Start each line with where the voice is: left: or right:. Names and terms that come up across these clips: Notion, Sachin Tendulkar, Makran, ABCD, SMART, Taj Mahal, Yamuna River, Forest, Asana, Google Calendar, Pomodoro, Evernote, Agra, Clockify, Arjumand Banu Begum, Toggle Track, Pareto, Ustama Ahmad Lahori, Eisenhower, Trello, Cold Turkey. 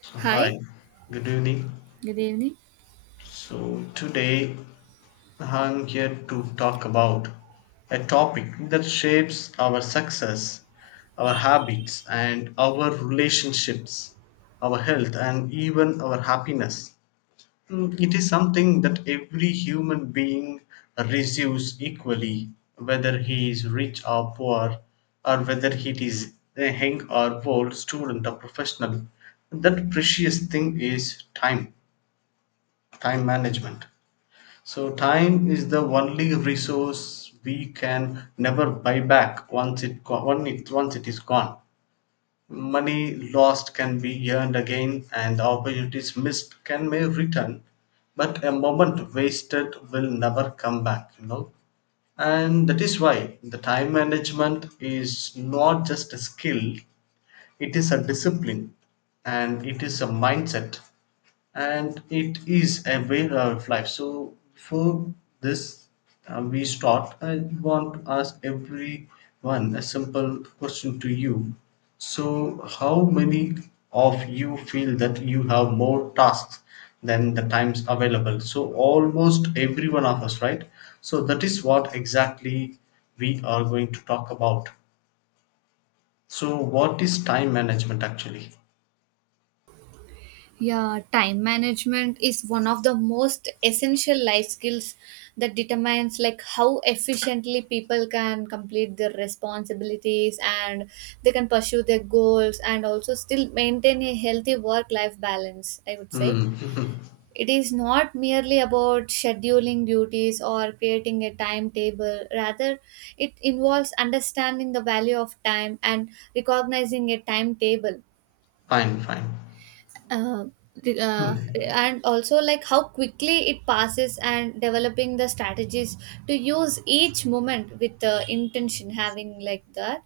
left: So,
right: Hi.
left: Hi, good evening.
right: Good evening.
left: So, today I'm here to talk about a topic that shapes our success, our habits, and our relationships, our health, and even our happiness. It is something that every human being receives equally, whether he is rich or poor, or whether he is a young or old student or professional. That precious thing is time management. So, time is the only resource we can never buy back once it go- once it is gone. Money lost can be earned again, and opportunities missed can may return, but a moment wasted will never come back. And that is why the time management is not just a skill, it is a discipline, and it is a mindset, and it is a way of life. So, for this, we start. I want to ask everyone a simple question to you. So, how many of you feel that you have more tasks than the times available? So, almost every one of us, right? So, that is what exactly we are going to talk about. So, what is time management actually?
right: Yeah, time management is one of the most essential life skills that determines like how efficiently people can complete their responsibilities and they can pursue their goals and also still maintain a healthy work life balance, I would say.
left: Hmm.
right: It is not merely about scheduling duties or creating a timetable. Rather, it involves understanding the value of time and recognizing a timetable
left: Fine, fine.
right: uh, the- uh,
left: Hmm.
right: and also like how quickly it passes and developing the strategies to use each moment with the intention having like that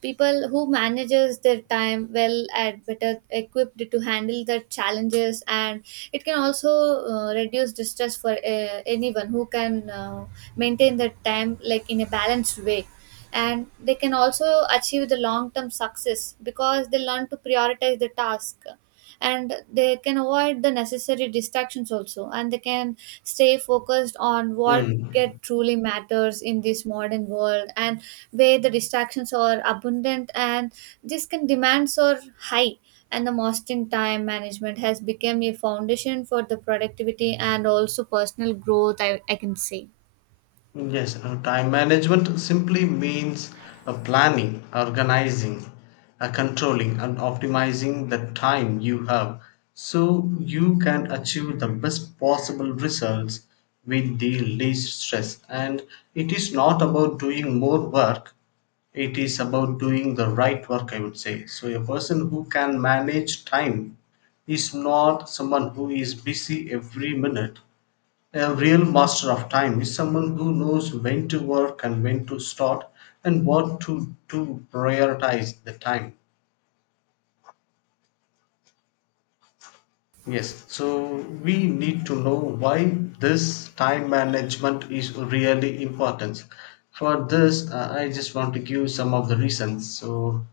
right: people who manages their time well are better equipped to handle the challenges, and it can also reduce the stress for anyone who can maintain their time like in a balanced way, and they can also achieve the long term success because they learn to prioritize the task and they can avoid the necessary distractions also, and they can stay focused on what it
left: Hmm.
right: truly matters in this modern world, and where the distractions are abundant and this can demands are high, and the mastering time management has become a foundation for the productivity and also personal growth, I can say.
left: Yes, time management simply means planning, organizing, controlling, and optimizing the time you have so you can achieve the best possible results with the least stress. And it is not about doing more work, it is about doing the right work, I would say. So, a person who can manage time is not someone who is busy every minute. A real master of time is someone who knows when to work and when to stop, and what to prioritize the time. Yes, so we need to know why this time management is really important. For this, I just want to give some of the reasons. So,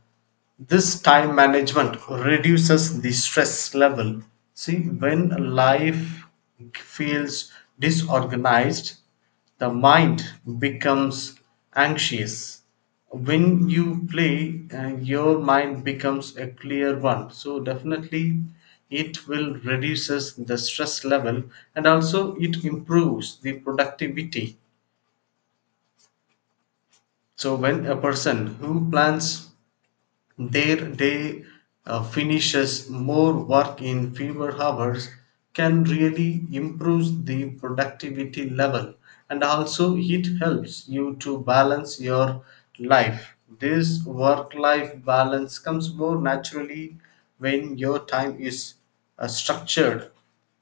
left: this time management reduces the stress level. See, when life feels disorganized, the mind becomes anxious. When you play, your mind becomes a clear one. So definitely, it will reduces the stress level, and also it improves the productivity. So when a person who plans their day finishes more work in fewer hours, can really improve the productivity level. And also it helps you to balance your life. This work life balance comes more naturally when your time is structured.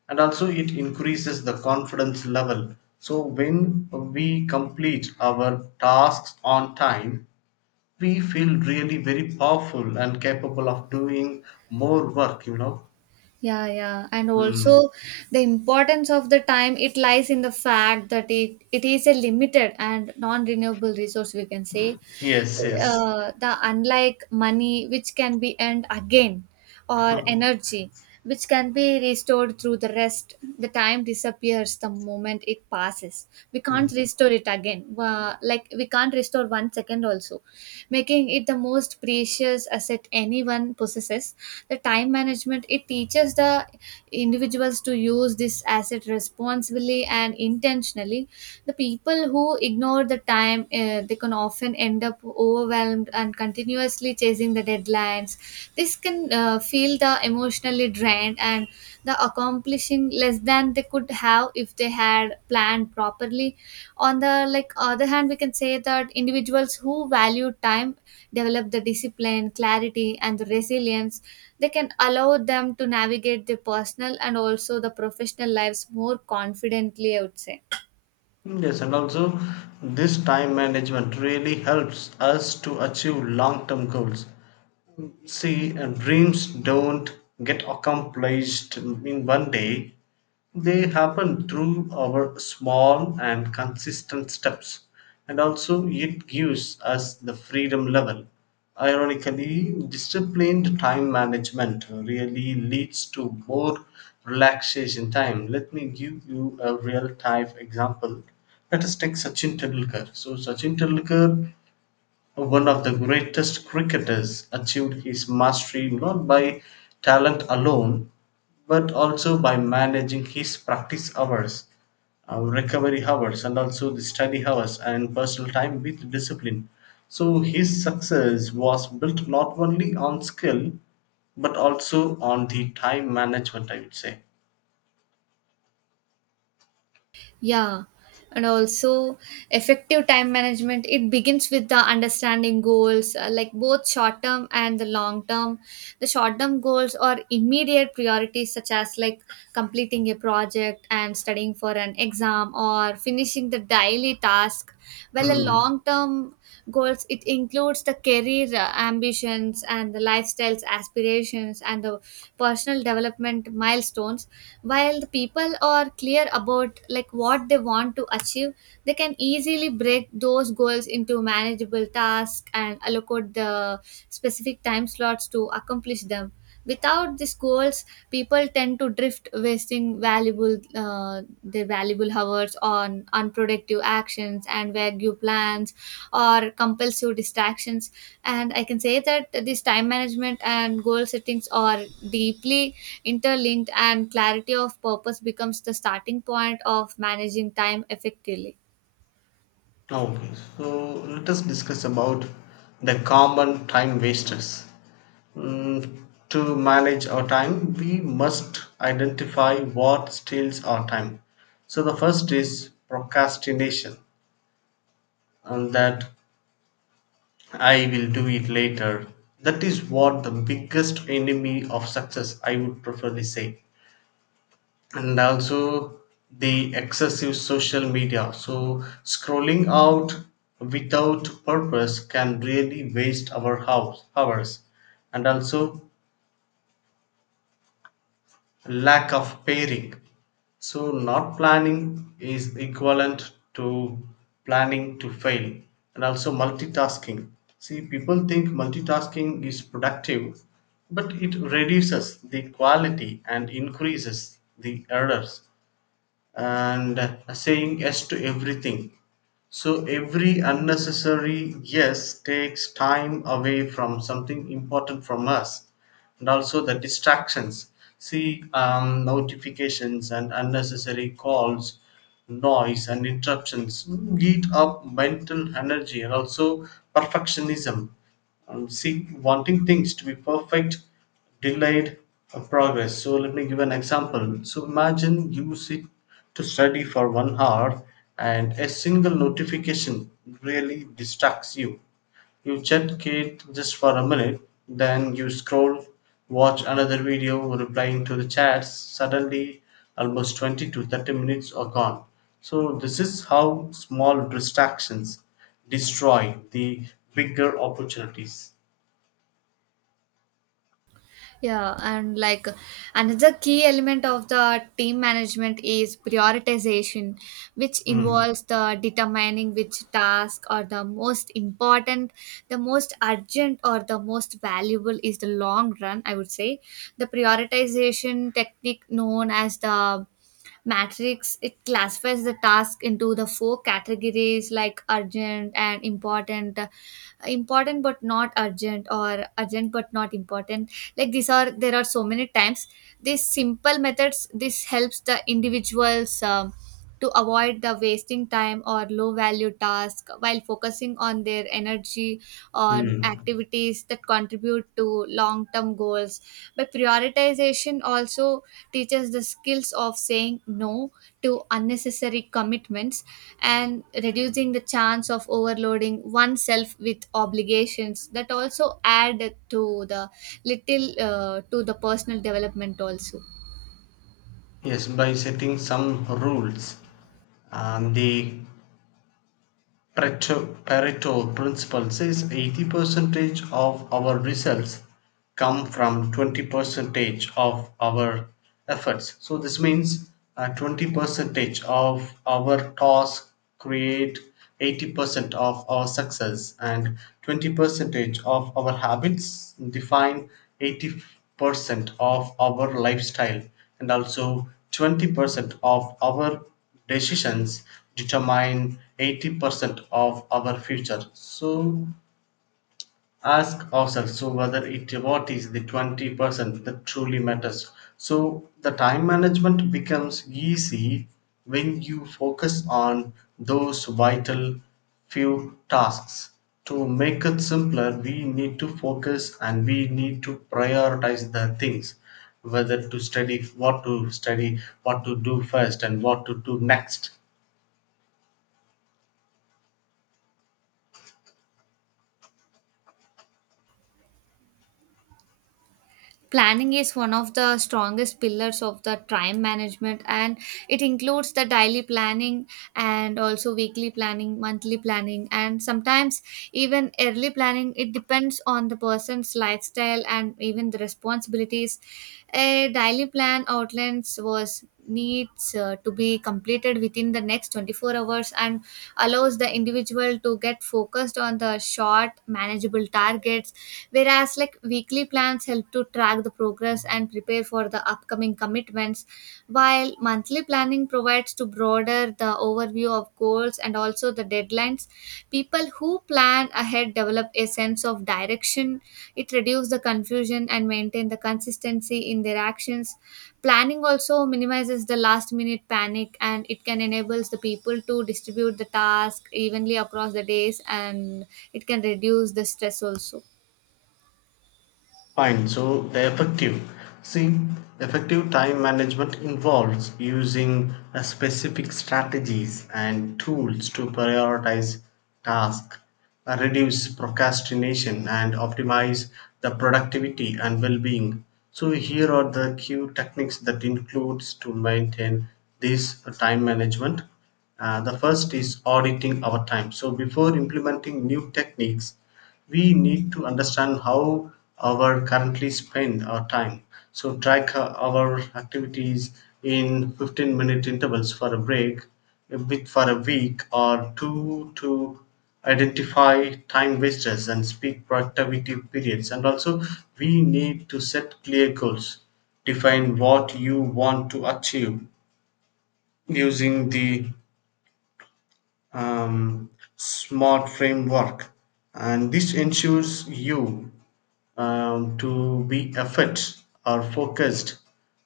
left: And also it increases the confidence level. So when we complete our tasks on time, we feel really very powerful and capable of doing more work.
right: Yeah, yeah. And
left: Mm.
right: also the importance of the time it lies in the fact that it is a limited and non-renewable resource, we can say.
left: Yes, yes,
right: The unlike money which can be earned again, or energy which can be restored through the rest, the time disappears the moment it passes. We can't restore it again. Like we can't restore 1 second also, making it the most precious asset anyone possesses. The time management it teaches the individuals to use this asset responsibly and intentionally. The people who ignore the time they can often end up overwhelmed and continuously chasing the deadlines. This can feel the emotionally drained and the accomplishing less than they could have if they had planned properly. On the like other hand, we can say that individuals who value time develop the discipline, clarity and the resilience. They can allow them to navigate their personal and also the professional lives more confidently, I would say.
left: yes, and also this time management really helps us to achieve long term goals. See, dreams don't get accomplished in one day. They happen through our small and consistent steps. And also it gives us the freedom level. Ironically, disciplined time management really leads to more relaxation time. Let me give you a real time example. Let us take Sachin Tendulkar. So, Sachin Tendulkar, one of the greatest cricketers, achieved his mastery not by talent alone, but also by managing his practice hours, recovery hours, and also the study hours and personal time with discipline. So his success was built not only on skill but also on the time management, I would say.
right: Yeah, and also effective time management. It begins with the understanding goals, like both short term and the long term. The short term goals are immediate priorities, such as like completing a project and studying for an exam or finishing the daily task. While a
left: Hmm.
right: long term goals, it includes the career ambitions and the lifestyles aspirations and the personal development milestones, while the people are clear about like what they want to achieve, they can easily break those goals into manageable tasks and allocate the specific time slots to accomplish them. Without these goals, people tend to drift, wasting valuable their valuable hours on unproductive actions and vague plans or compulsive distractions. And I can say that this time management and goal settings are deeply interlinked, and clarity of purpose becomes the starting point of managing time effectively.
left: Okay, so let us discuss about the common time wasters. Mm, to manage our time, we must identify what steals our time. So the first is procrastination, and that I will do it later. That is what the biggest enemy of success, I would preferably say. And also the excessive social media, so scrolling out without purpose can really waste our house hours. And also lack of pairing, so not planning is equivalent to planning to fail. And also multitasking, see people think multitasking is productive, but it reduces the quality and increases the errors. And saying yes to everything. So every unnecessary yes takes time away from something important from us. And also the distractions. See, notifications and unnecessary calls, noise and interruptions eat up mental energy. And also perfectionism, and see, wanting things to be perfect delayed progress. So let me give an example. So imagine you sit to study for one hour and a single notification really distracts you check it just for a minute, then you scroll, watch another video, replying to the chats. Suddenly, almost 20 to 30 minutes are gone. So, this is how small distractions destroy the bigger opportunities.
right: Yeah, and like another key element of the team management is prioritization, which
left: Hmm.
right: involves the determining which tasks are the most important, the most urgent, or the most valuable is the long run, I would say. The prioritization technique known as the matrix it classifies the task into the four categories like urgent and important, important but not urgent, or urgent but not important. Like these are there are so many times these simple methods this helps the individuals to avoid the wasting time or low value task while focusing on their energy on
left: Hmm.
right: activities that contribute to long term goals. But prioritization also teaches the skills of saying no to unnecessary commitments and reducing the chance of overloading oneself with obligations that also add to the little to the personal development also.
left: Yes, by setting some rules. And the Pareto principle says 80 percentage of our results come from 20 percentage of our efforts. So this means 20 percentage of our task create 80% of our success, and 20 percentage of our habits define 80% of our lifestyle, and also 20% of our decisions determine 80% of our future. So ask ourselves, so whether it what is the 20% that truly matters. So the time management becomes easy when you focus on those vital few tasks. To make it simpler, we need to focus and we need to prioritize the things, whether to study, what to study, what to do first, and what to do next.
right: Planning is one of the strongest pillars of the time management, and it includes the daily planning and also weekly planning, monthly planning, and sometimes even early planning. It depends on the person's lifestyle and even the responsibilities. A daily plan outlines was needs to be completed within the next 24 hours and allows the individual to get focused on the short manageable targets. Whereas, like weekly plans help to track the progress and prepare for the upcoming commitments, while monthly planning provides to broader the overview of goals and also the deadlines. People who plan ahead develop a sense of direction. It reduces the confusion and maintain the consistency in their actions. Planning also minimizes the last minute panic, and it can enables the people to distribute the task evenly across the days, and it can reduce the stress also.
left: Fine, so the effective. See, effective time management involves using a specific strategies and tools to prioritize tasks, reduce procrastination, and optimize the productivity and well-being. So here are the key techniques that includes to maintain this time management. The first is auditing our time. So before implementing new techniques, we need to understand how our currently spend our time, so track our activities in 15-minute intervals for a break a bit for a week or two to identify time wasters and speak productivity periods. And also we need to set clear goals, define what you want to achieve using the um, smart framework, and this ensures you to be effort or focused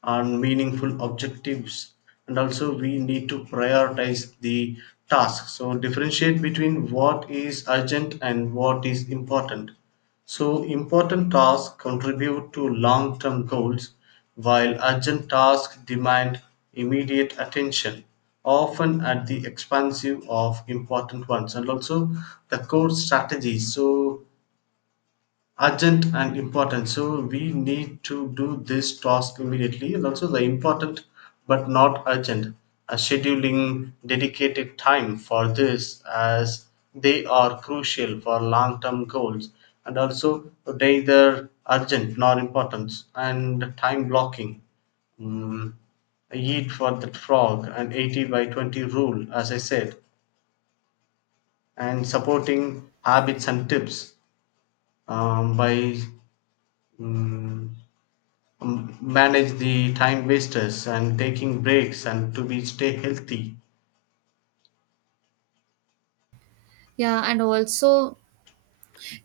left: on meaningful objectives. And also we need to prioritize the task, so differentiate between what is urgent and what is important. So important tasks contribute to long term goals, while urgent tasks demand immediate attention, often at the expense of important ones. And also the core strategy. So urgent and important, so we need to do this task immediately. And also the important but not urgent, scheduling dedicated time for this as they are crucial for long-term goals. And also neither urgent nor important, and time blocking, mm, eat for that frog and 80 by 20 rule, as I said. And supporting habits and tips, by mm, manage the time wasters and taking breaks and to be stay healthy.
right: Yeah, and also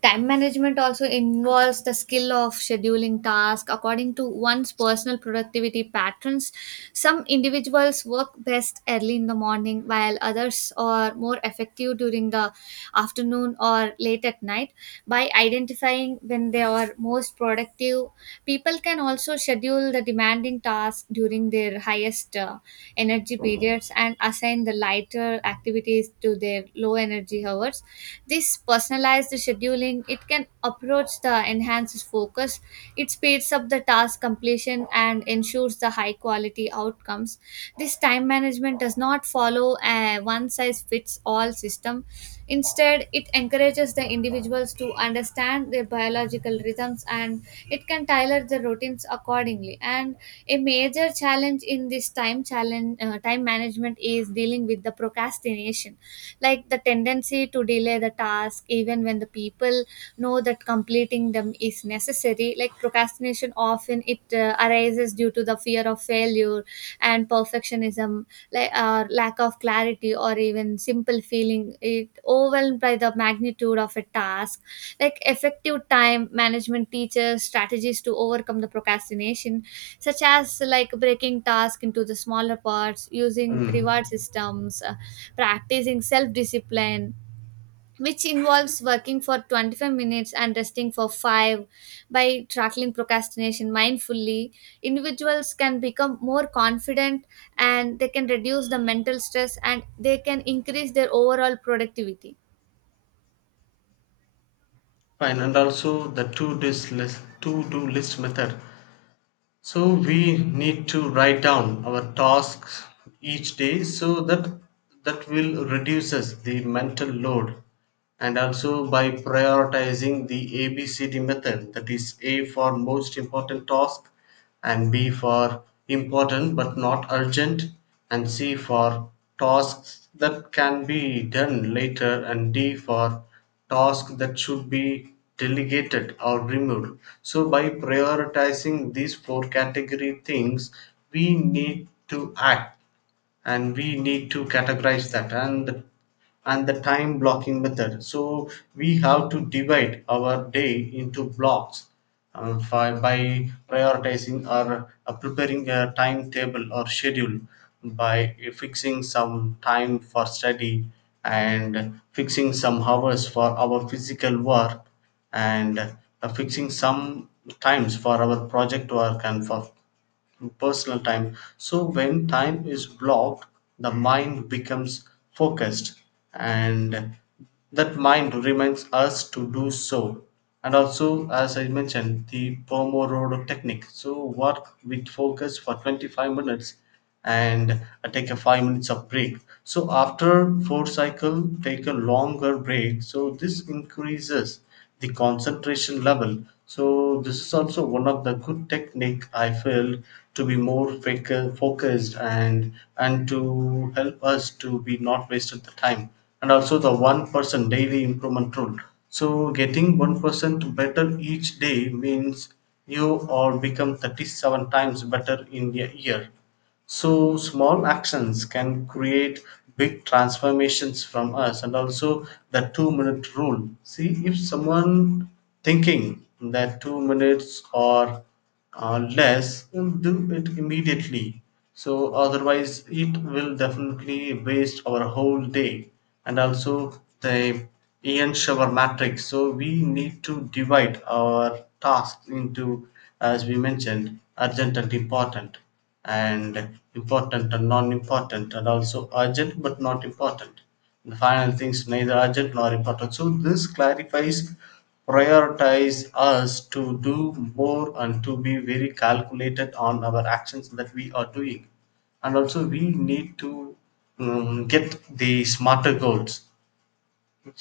right: time management also involves the skill of scheduling tasks according to one's personal productivity patterns. Some individuals work best early in the morning while others are more effective during the afternoon or late at night. By identifying when they are most productive, people can also schedule the demanding tasks during their highest energy periods and assign the lighter activities to their low energy hours. This personalized scheduling, it can approach the enhanced focus. It speeds up the task completion and ensures the high quality outcomes. This time management does not follow a one size fits all system. Instead, it encourages the individuals to understand their biological rhythms, and it can tailor the routines accordingly. And a major challenge in this time management is dealing with the procrastination, like the tendency to delay the task even when the people know that completing them is necessary. Like procrastination often it arises due to the fear of failure and perfectionism, like lack of clarity or even simple feeling it overwhelmed by the magnitude of a task. Like effective time management teaches strategies to overcome the procrastination, such as like breaking tasks into the smaller parts, using reward
left: Mm.
right: systems, practicing self discipline, which involves working for 25 minutes and resting for 5. By tackling procrastination mindfully, individuals can become more confident, and they can reduce the mental stress and they can increase their overall productivity.
left: Fine, and also the to do list method. So we need to write down our tasks each day so that that will reduces the mental load. And also by prioritizing the ABCD method, that is A for most important task, and B for important but not urgent, and C for tasks that can be done later, and D for tasks that should be delegated or removed. So, by prioritizing these four category things, we need to act and we need to categorize that, and the time blocking method. So we have to divide our day into blocks, by prioritizing or preparing a timetable or schedule by fixing some time for study and fixing some hours for our physical work, and fixing some times for our project work and for personal time. So when time is blocked, the mind becomes focused, and that mind reminds us to do so. And also, as I mentioned, the Pomodoro technique. So work with focus for 25 minutes and take a 5 minutes of break. So after four cycle, take a longer break. So this increases the concentration level. So this is also one of the good technique I feel, to be more focused and to help us to be not wasted the time. And also the one person daily improvement rule, so getting 1% better each day means you are become 37 times better in a year. So small actions can create big transformations from us. And also the 2 minute rule. See if someone thinking that 2 minutes or less, then do it immediately. So otherwise it will definitely waste our whole day. And also the Ian shower matrix. So we need to divide our tasks into, as we mentioned, urgent and important, and important and non-important, and also urgent but not important. The final things, neither urgent nor important. So this clarifies, prioritize us to do more and to be very calculated on our actions that we are doing. And also we need to get the smarter goals.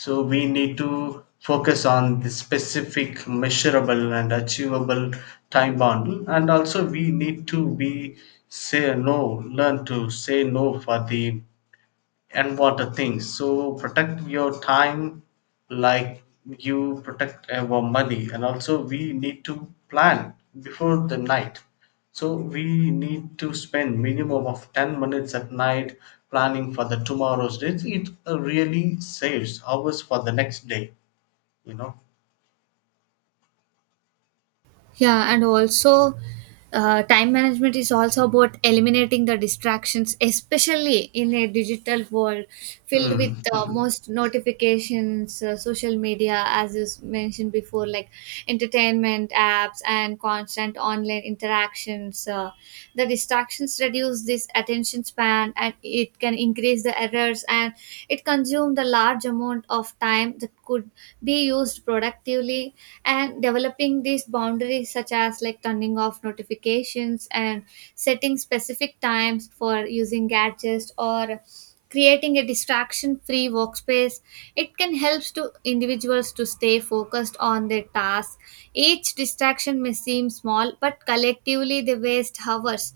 left: So we need to focus on the specific, measurable, and achievable time bound. And also, we need to be say no, learn to say no for the and water things. So protect your time like you protect our money. And also we need to plan before the night. So we need to spend minimum of 10 minutes at night planning for the tomorrow's dates. It really saves hours for the next day, you know.
right: Yeah, and also time management is also about eliminating the distractions, especially in a digital world filled with
left: Mm.
right: most notifications, social media, as you mentioned before, like entertainment apps and constant online interactions. The distractions reduce this attention span, and it can increase the errors, and it consumes the large amount of time that could be used productively. And developing these boundaries such as like turning off notifications and setting specific times for using gadgets or creating a distraction free workspace, it can help to individuals to stay focused on their task. Each distraction may seem small but collectively they waste hours,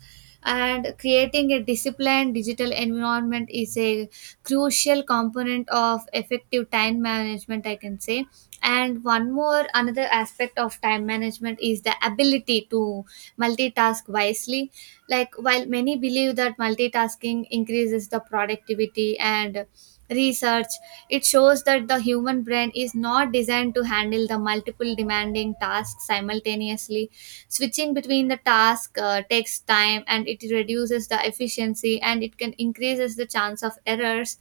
right: and creating a disciplined digital environment is a crucial component of effective time management, I can say. And one more another aspect of time management is the ability to multitask wisely. Like while many believe that multitasking increases the productivity, and research it shows that the human brain is not designed to handle the multiple demanding tasks simultaneously. Switching between the task takes time and it reduces the efficiency and it can increases the chance of errors.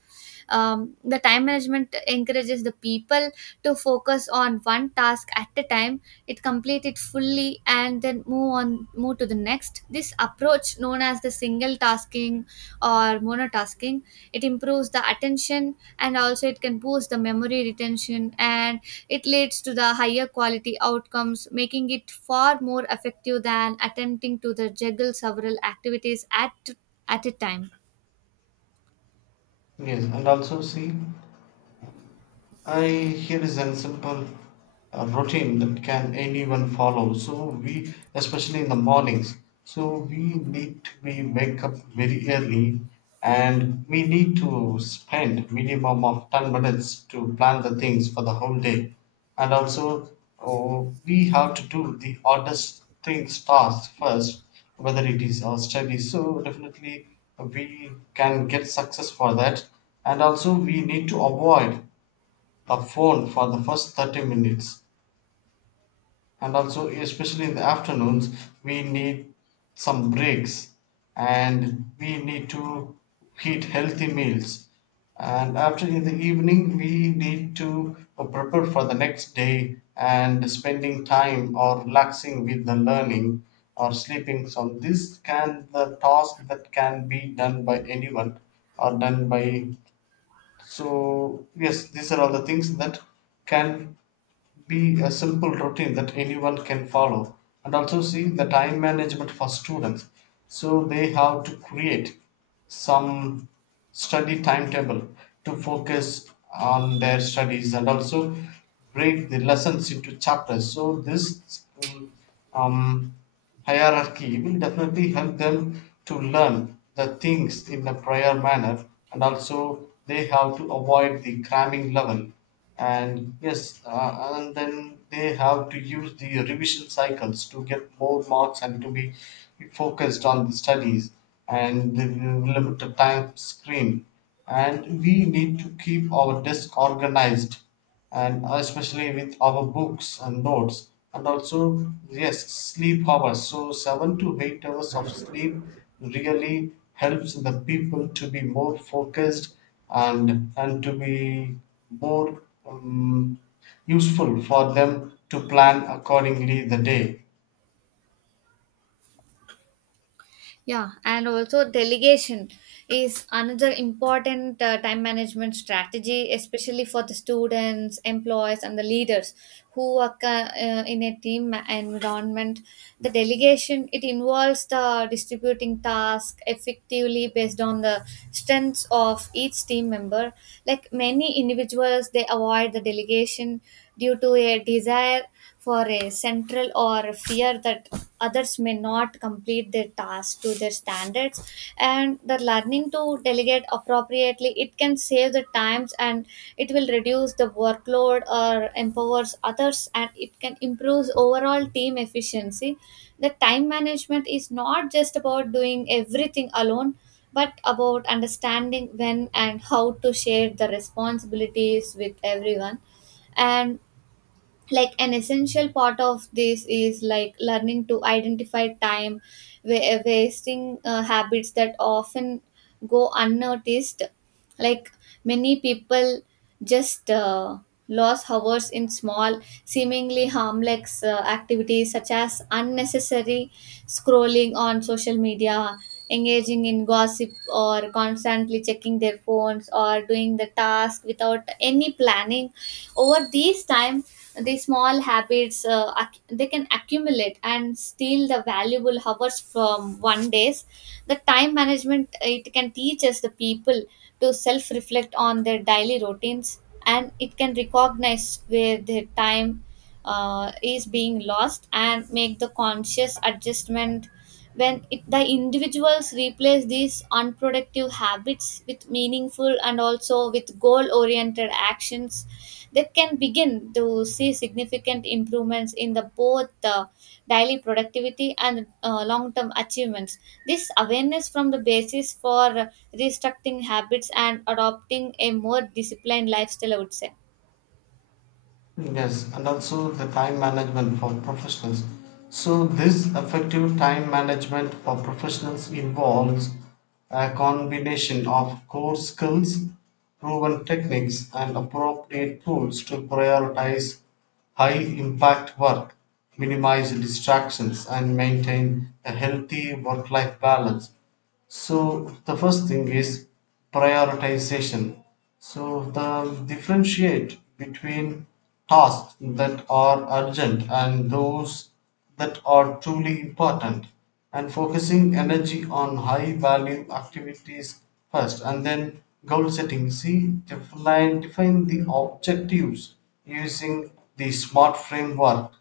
right: The time management encourages the people to focus on one task at a time, it complete it fully and then move to the next. This approach known as the single tasking or monotasking, it improves the attention and also it can boost the memory retention, and it leads to the higher quality outcomes, making it far more effective than attempting to the juggle several activities at a time.
left: Yes, and also see I here is a simple routine that can anyone follow. So we, especially in the mornings, so we need to be wake up very early, and we need to spend minimum of 10 minutes to plan the things for the whole day, and also we have to do the oddest things tasks first, whether it is our study. So definitely we can get success for that, and also we need to avoid a phone for the first 30 minutes, and also especially in the afternoons we need some breaks, and we need to eat healthy meals. And after in the evening we need to prepare for the next day and spending time or relaxing with the learning or sleeping. So this can the task that can be done by anyone or done by. So yes, these are all the things that can be a simple routine that anyone can follow. And also see the time management for students. So they have to create some study timetable to focus on their studies, and also break the lessons into chapters. So this um, hierarchy will definitely help them to learn the things in a prior manner. And also they have to avoid the cramming level. And yes, and then they have to use the revision cycles to get more marks and to be focused on the studies, and the limited time screen. And we need to keep our desk organized, and especially with our books and notes. And also, yes, sleep hours. So 7 to 8 hours of sleep really helps the people to be more focused and and to be more um, useful for them to plan accordingly the day.
right: Yeah, and also delegation is another important time management strategy, especially for the students, employees, and the leaders who work in a team environment. The delegation it involves the distributing tasks effectively based on the strengths of each team member. Like many individuals, they avoid the delegation due to a desire for a central or fear that others may not complete their tasks to their standards, and the learning to delegate appropriately it can save the times and it will reduce the workload or empowers others, and it can improve overall team efficiency. The time management is not just about doing everything alone, but about understanding when and how to share the responsibilities with everyone. And like an essential part of this is like learning to identify time wasting habits that often go unnoticed. Like many people just lose hours in small, seemingly harmless activities such as unnecessary scrolling on social media, engaging in gossip, or constantly checking their phones, or doing the task without any planning. Over these time, the small habits they can accumulate and steal the valuable hours from one days. The time management it can teach us the people to self reflect on their daily routines, and it can recognize where their time is being lost and make the conscious adjustment. When it, the individuals replace these unproductive habits with meaningful and also with goal oriented actions, that can begin to see significant improvements in the both daily productivity and long-term achievements. This awareness from the basis for restructuring habits and adopting a more disciplined lifestyle, I would say.
left: Yes, and also the time management for professionals. So this effective time management for professionals involves a combination of core skills, proven techniques, and appropriate tools to prioritize high impact work, minimize distractions, and maintain a healthy work life balance. So the first thing is prioritization. So the differentiate between tasks that are urgent and those that are truly important, and focusing energy on high value activities first. And then goal setting, see define the objectives using the smart framework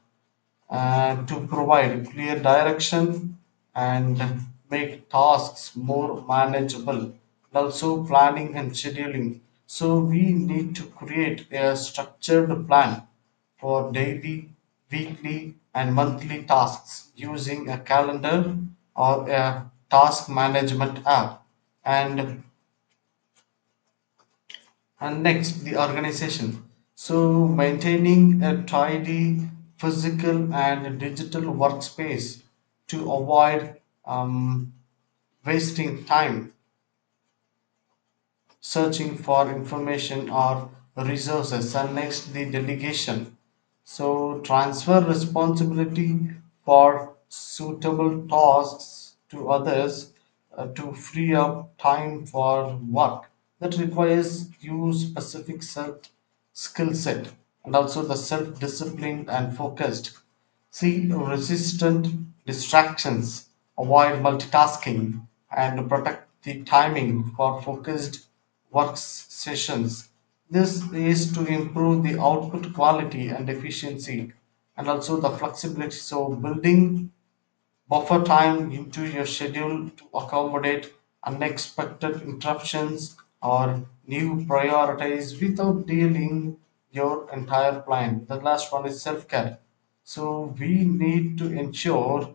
left: to provide clear direction and make tasks more manageable. And also, planning and scheduling. So, we need to create a structured plan for daily, weekly, and monthly tasks using a calendar or a task management app. And and next, the organization. So, maintaining a tidy physical and digital workspace to avoid um, wasting time searching for information or resources. And next, the delegation. So transfer responsibility for suitable tasks to others to free up time for work that requires you specific self skill set. And also the self disciplined and focused. See resistant distractions, avoid multitasking, and protect the timing for focused work sessions. This is to improve the output quality and efficiency. And also the flexibility. So, building Buffer time into your schedule to accommodate unexpected interruptions or new priorities without derailing your entire plan. The last one is self care. So we need to ensure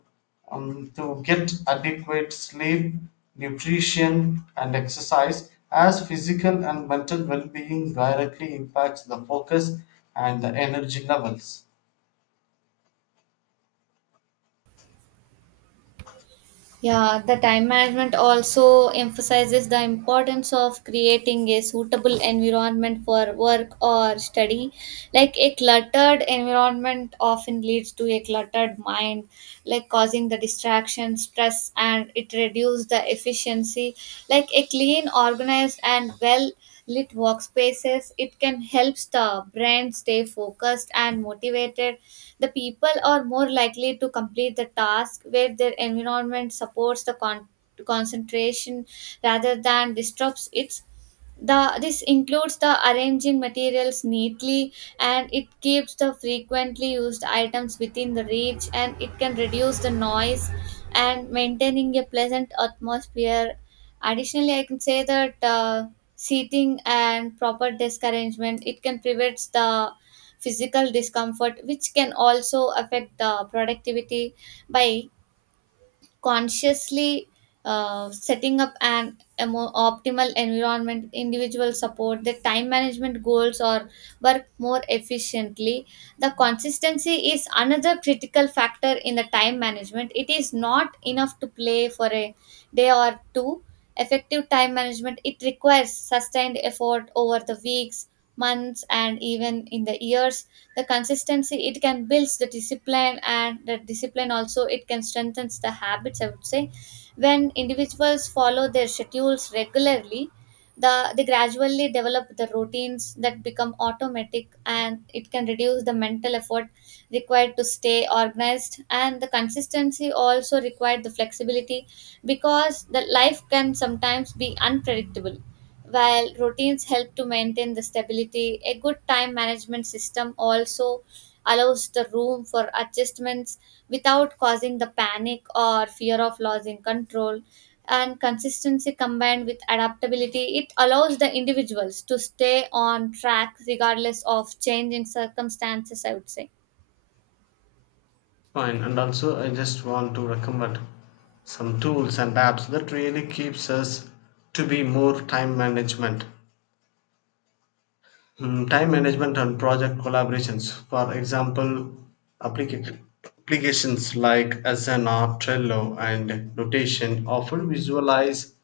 left: to get adequate sleep, nutrition, and exercise as physical and mental well being directly impacts the focus and the energy levels.
right: Yeah, the time management also emphasizes the importance of creating a suitable environment for work or study. Like a cluttered environment often leads to a cluttered mind, like causing the distraction, stress, and it reduces the efficiency. Like a clean, organized, and well lit workspaces. It can help the brand stay focused and motivated. The people are more likely to complete the task where their environment supports the concentration rather than disrupts it. The, this includes the arranging materials neatly, and it keeps the frequently used items within the reach, and it can reduce the noise and maintaining a pleasant atmosphere. Additionally, I can say that seating and proper desk arrangement it can prevent the physical discomfort, which can also affect the productivity by consciously setting up an a more optimal environment individual support the time management goals or work more efficiently. The consistency is another critical factor in the time management. It is not enough to play for a day or two. Effective time management it requires sustained effort over the weeks, months, and even in the years. The consistency it can builds the discipline, and the discipline also it can strengthens the habits, I would say. When individuals follow their schedules regularly, they gradually develop the routines that become automatic, and it can reduce the mental effort required to stay organized. And the consistency also required the flexibility, because the life can sometimes be unpredictable. While routines help to maintain the stability, a good time management system also allows the room for adjustments without causing the panic or fear of losing control. And consistency combined with adaptability, it allows the individuals to stay on track regardless of changing circumstances, I would say.
left: Fine, and also I just want to recommend some tools and apps that really keeps us to be more time management. Time management and project collaborations. For example, applica- applications like Asana, Trello, and Notation often visualize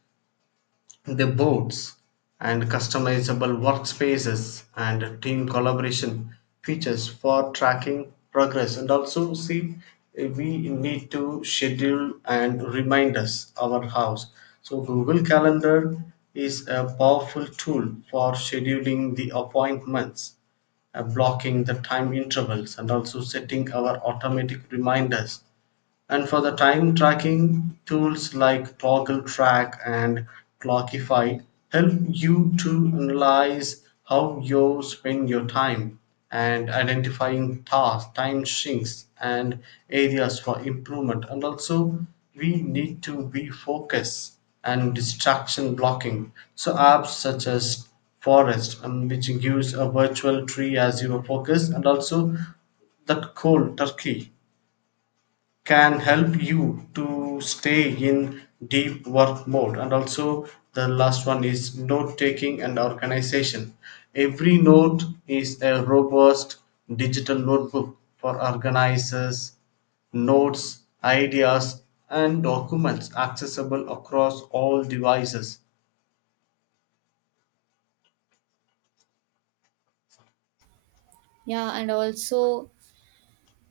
left: the boards and customizable workspaces and team collaboration features for tracking progress. And also see, eh, we need to schedule and remind us our house. So Google Calendar is a powerful tool for scheduling the appointments, blocking the time intervals and also setting our automatic reminders. And for the time tracking, tools like Toggle Track and Clockify help you to analyze how you spend your time and identifying tasks, time sinks, and areas for improvement. And also, we need to be focused and distraction blocking. So, apps such as Forest, which gives a virtual tree as your focus, and also that cold turkey can help you to stay in deep work mode. And also the last one is note taking and organization. Every note is a robust digital notebook for organizers, notes, ideas, and documents accessible across all devices.
right: Yeah, and also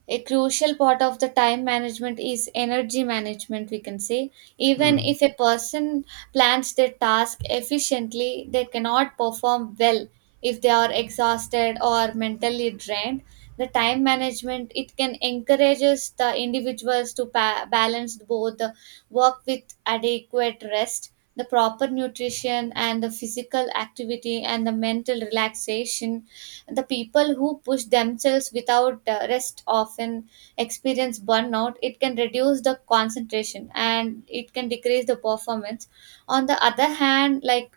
right: a crucial part of the time management is energy management, we can say. Even
left: Hmm.
right: if a person plans their task efficiently, they cannot perform well if they are exhausted or mentally drained. The time management it can encourages the individuals to balance both the work with adequate rest, the proper nutrition and the physical activity and the mental relaxation. The people who push themselves without rest often experience burnout. It can reduce the concentration and it can decrease the performance. On the other hand, like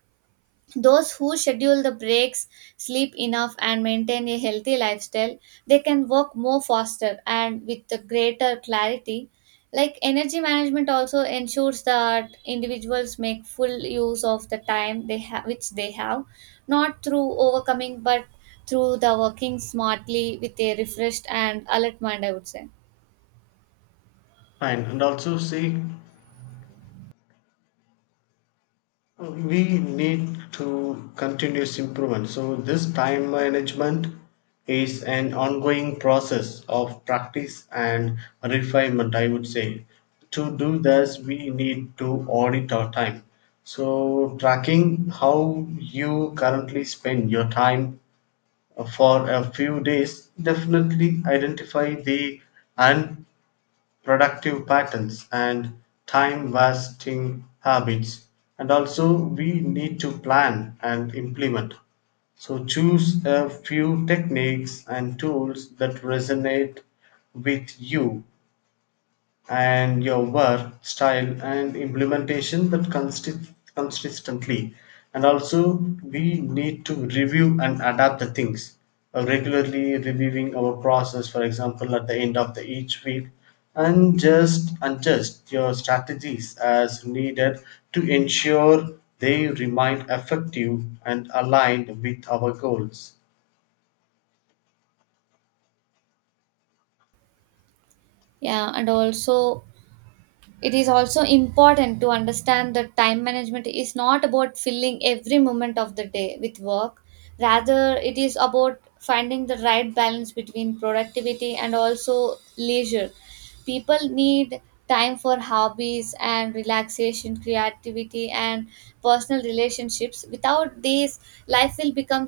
right: those who schedule the breaks, sleep enough, and maintain a healthy lifestyle, they can work more faster and with the greater clarity. Like energy management also ensures that individuals make full use of the time they have, which they have, not through overcoming, but through the working smartly with a refreshed and alert mind, I would say.
left: Fine, and also see, we need to continuous improvement. So this time management is an ongoing process of practice and refinement, I would say. To do this we need to audit our time. So tracking how you currently spend your time for a few days definitely identify the productive patterns and time wasting habits. And also we need to plan and implement. So choose a few techniques and tools that resonate with you and your work style and implementation that consistently. And also we need to review and adapt the things. Regularly reviewing our process, for example at the end of the each week, and just adjust your strategies as needed to ensure they remain effective and aligned with our goals.
right: Yeah, and also, it is also important to understand that time management is not about filling every moment of the day with work. Rather, it is about finding the right balance between productivity and also leisure. People need time for hobbies and relaxation, creativity, and personal relationships. Without these, life will become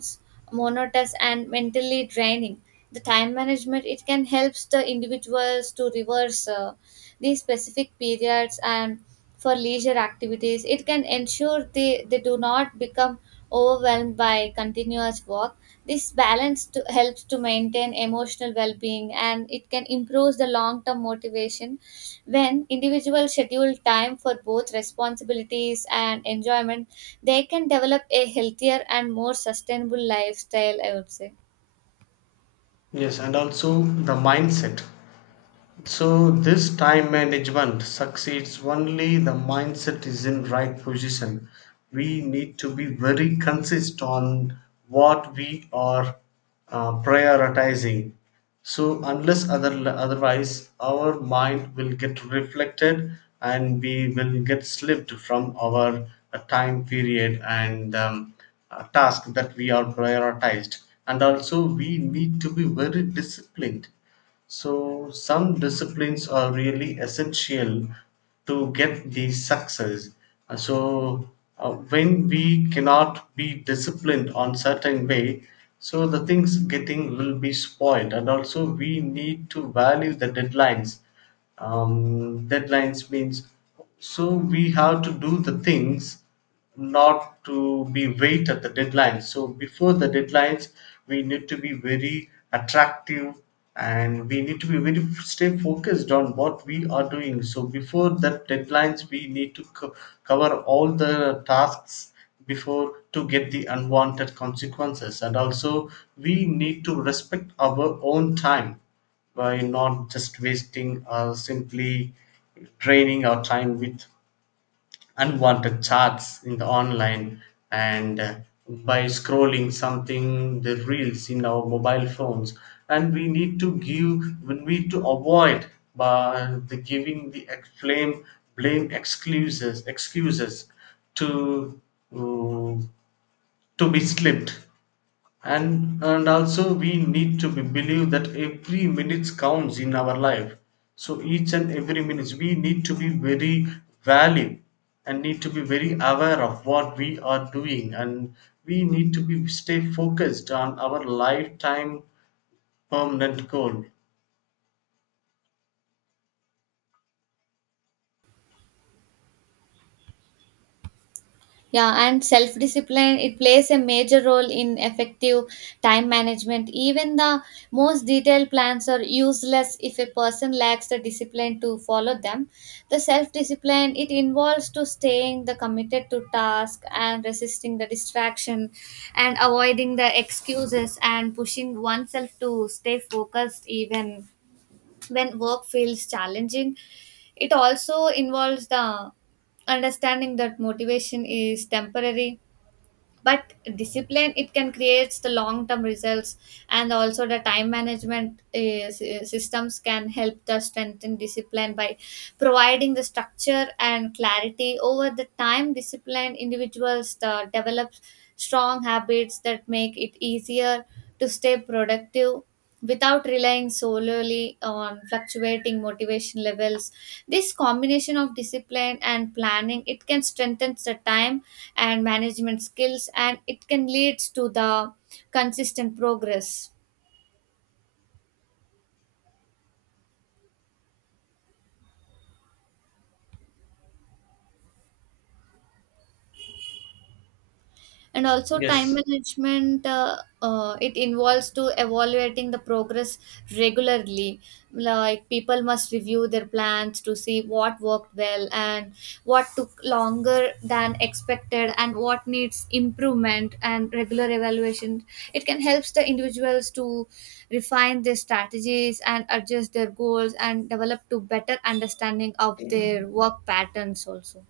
right: monotonous and mentally draining. The time management it can helps the individuals to reverse. These specific periods and for leisure activities. It can ensure they do not become overwhelmed by continuous work. This balance to, helps to maintain emotional well being, and it can improve the long term motivation. When individuals schedule time for both responsibilities and enjoyment, they can develop a healthier and more sustainable lifestyle, I would say.
left: Yes, and also the mindset. So this time management succeeds only the mindset is in right position. We need to be very consist on what we are prioritizing. So unless other otherwise, our mind will get reflected and we will get slipped from our time period and task that we are prioritized. And also, we need to be very disciplined. So, some disciplines are really essential to get the success. So, when we cannot be disciplined on certain way, so the things getting will be spoiled. And also we need to value the deadlines. Deadlines means, so we have to do the things not to be wait at the deadlines. So before the deadlines we need to be very attractive, and we need to be very stay focused on what we are doing. So before the deadlines we need to cover all the tasks before to get the unwanted consequences. And also we need to respect our own time by not just wasting or simply draining our time with unwanted chats in the online, and by scrolling something the reels in our mobile phones. And we need to give, we need to avoid by the giving the blame, excuses, to, uh, to be slipped. And also we need to be believe that every minute counts in our life. So each and every minute we need to be very value, and need to be very aware of what we are doing. And we need to be stay focused on our lifetime permanent goal.
right: Yeah, and self discipline, it plays a major role in effective time management. Even the most detailed plans are useless if a person lacks the discipline to follow them. The self discipline, it involves to staying the committed to task and resisting the distraction and avoiding the excuses and pushing oneself to stay focused even when work feels challenging. It also involves the understanding that motivation is temporary, but discipline it can create the long term results. And also the time management systems can help the strengthen discipline by providing the structure and clarity over the time. Disciplined individuals the develop strong habits that make it easier to stay productive without relying solely on fluctuating motivation levels. This combination of discipline and planning it can strengthen the time and management skills, and it can lead to the consistent progress. And also time
left: Yes,
right: management it involves to evaluating the progress regularly. Like people must review their plans to see what worked well and what took longer than expected and what needs improvement. And regular evaluation it can help the individuals to refine their strategies and adjust their goals and develop to better understanding of their work patterns also.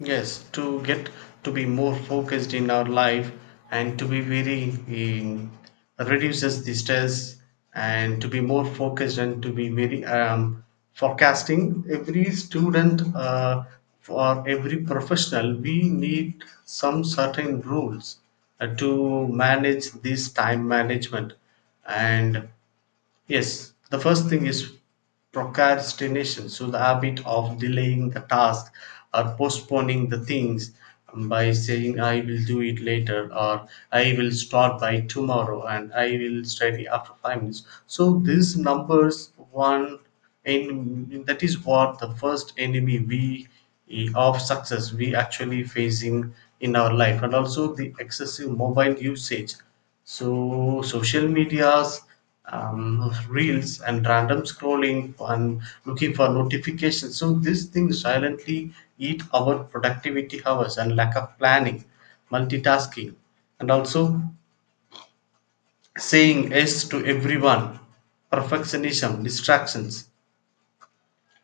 left: Yes, to get to be more focused in our life, and to be very um, reduces the stress, and to be more focused, and to be very forecasting. Every student or every professional, we need some certain rules to manage this time management. And yes, the first thing is procrastination. So, the habit of delaying the task or postponing the things by saying, I will do it later, or I will start by tomorrow, and I will study after 5 minutes. So, these numbers, one, and that is what the first enemy we of success we actually facing in our life. And also the excessive mobile usage. So, social medias, reels and random scrolling and looking for notifications. So these things silently eat our productivity hours, and lack of planning, multitasking, and also saying yes to everyone, perfectionism, distractions.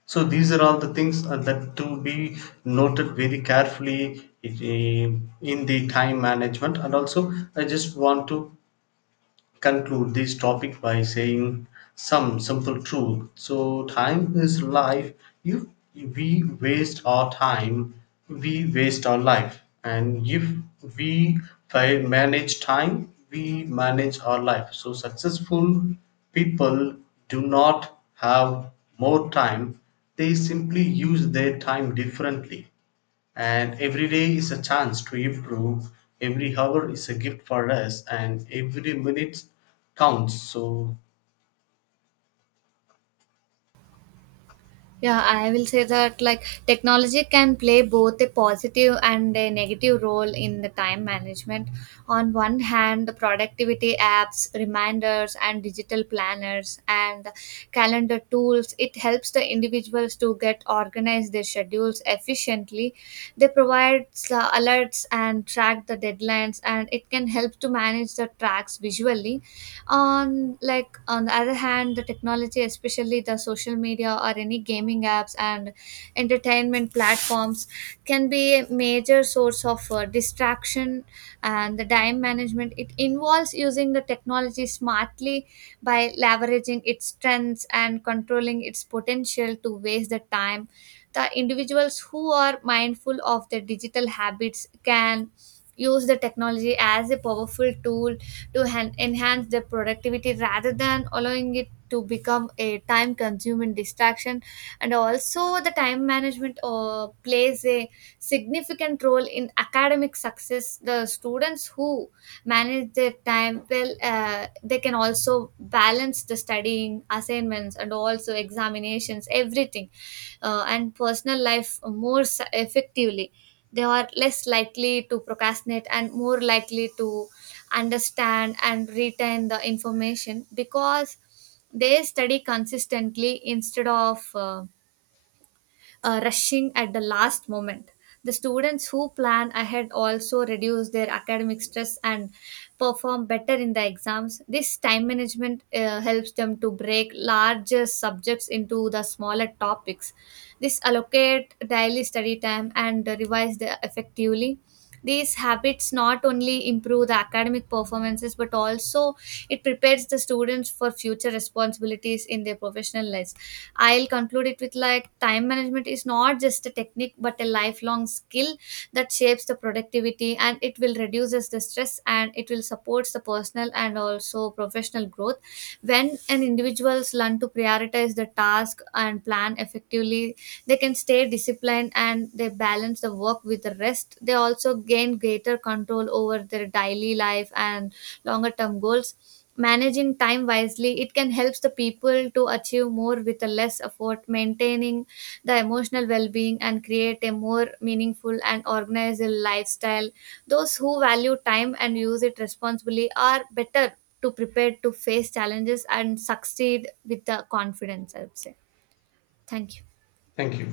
left: So these are all the things that to be noted very carefully, in the time management. And also, I just want to conclude this topic by saying some simple truth. So, time is life. If we waste our time, we waste our life. And if we manage time, we manage our life. So, successful people do not have more time, they simply use their time differently. And every day is a chance to improve. Every hour is a gift for us, and every minute counts. So,
right: Yeah, I will say that like technology can play both a positive and a negative role in the time management. On one hand, the productivity apps, reminders, and digital planners and calendar tools, it helps the individuals to get organized their schedules efficiently. They provide alerts and track the deadlines, and it can help to manage the tracks visually on. Like on the other hand, the technology, especially the social media or any gaming apps and entertainment platforms, can be a major source of distraction. And the time management it involves using the technology smartly by leveraging its strengths and controlling its potential to waste the time. The individuals who are mindful of their digital habits can use the technology as a powerful tool to enhance their productivity rather than allowing it to become a time consuming distraction. And also the time management plays a significant role in academic success. The students who manage their time well they can also balance the studying, assignments, and also examinations, everything and personal life more effectively. They are less likely to procrastinate and more likely to understand and retain the information because they study consistently instead of rushing at the last moment. The students who plan ahead also reduce their academic stress and perform better in the exams. This time management helps them to break larger subjects into the smaller topics. This allocate daily study time and revise the effectively. These habits not only improve the academic performances, but also it prepares the students for future responsibilities in their professional lives. I'll conclude it with like time management is not just a technique, but a lifelong skill that shapes the productivity, and it will reduces the stress, and it will supports the personal and also professional growth. When an individuals learn to prioritize the task and plan effectively, they can stay disciplined and they balance the work with the rest. They also gain greater control over their daily life and longer term goals. Managing time wisely, it can help the people to achieve more with a less effort, maintaining the emotional well-being and create a more meaningful and organized lifestyle. Those who value time and use it responsibly are better to prepare to face challenges and succeed with the confidence, I would say. Thank you.
left: thank you.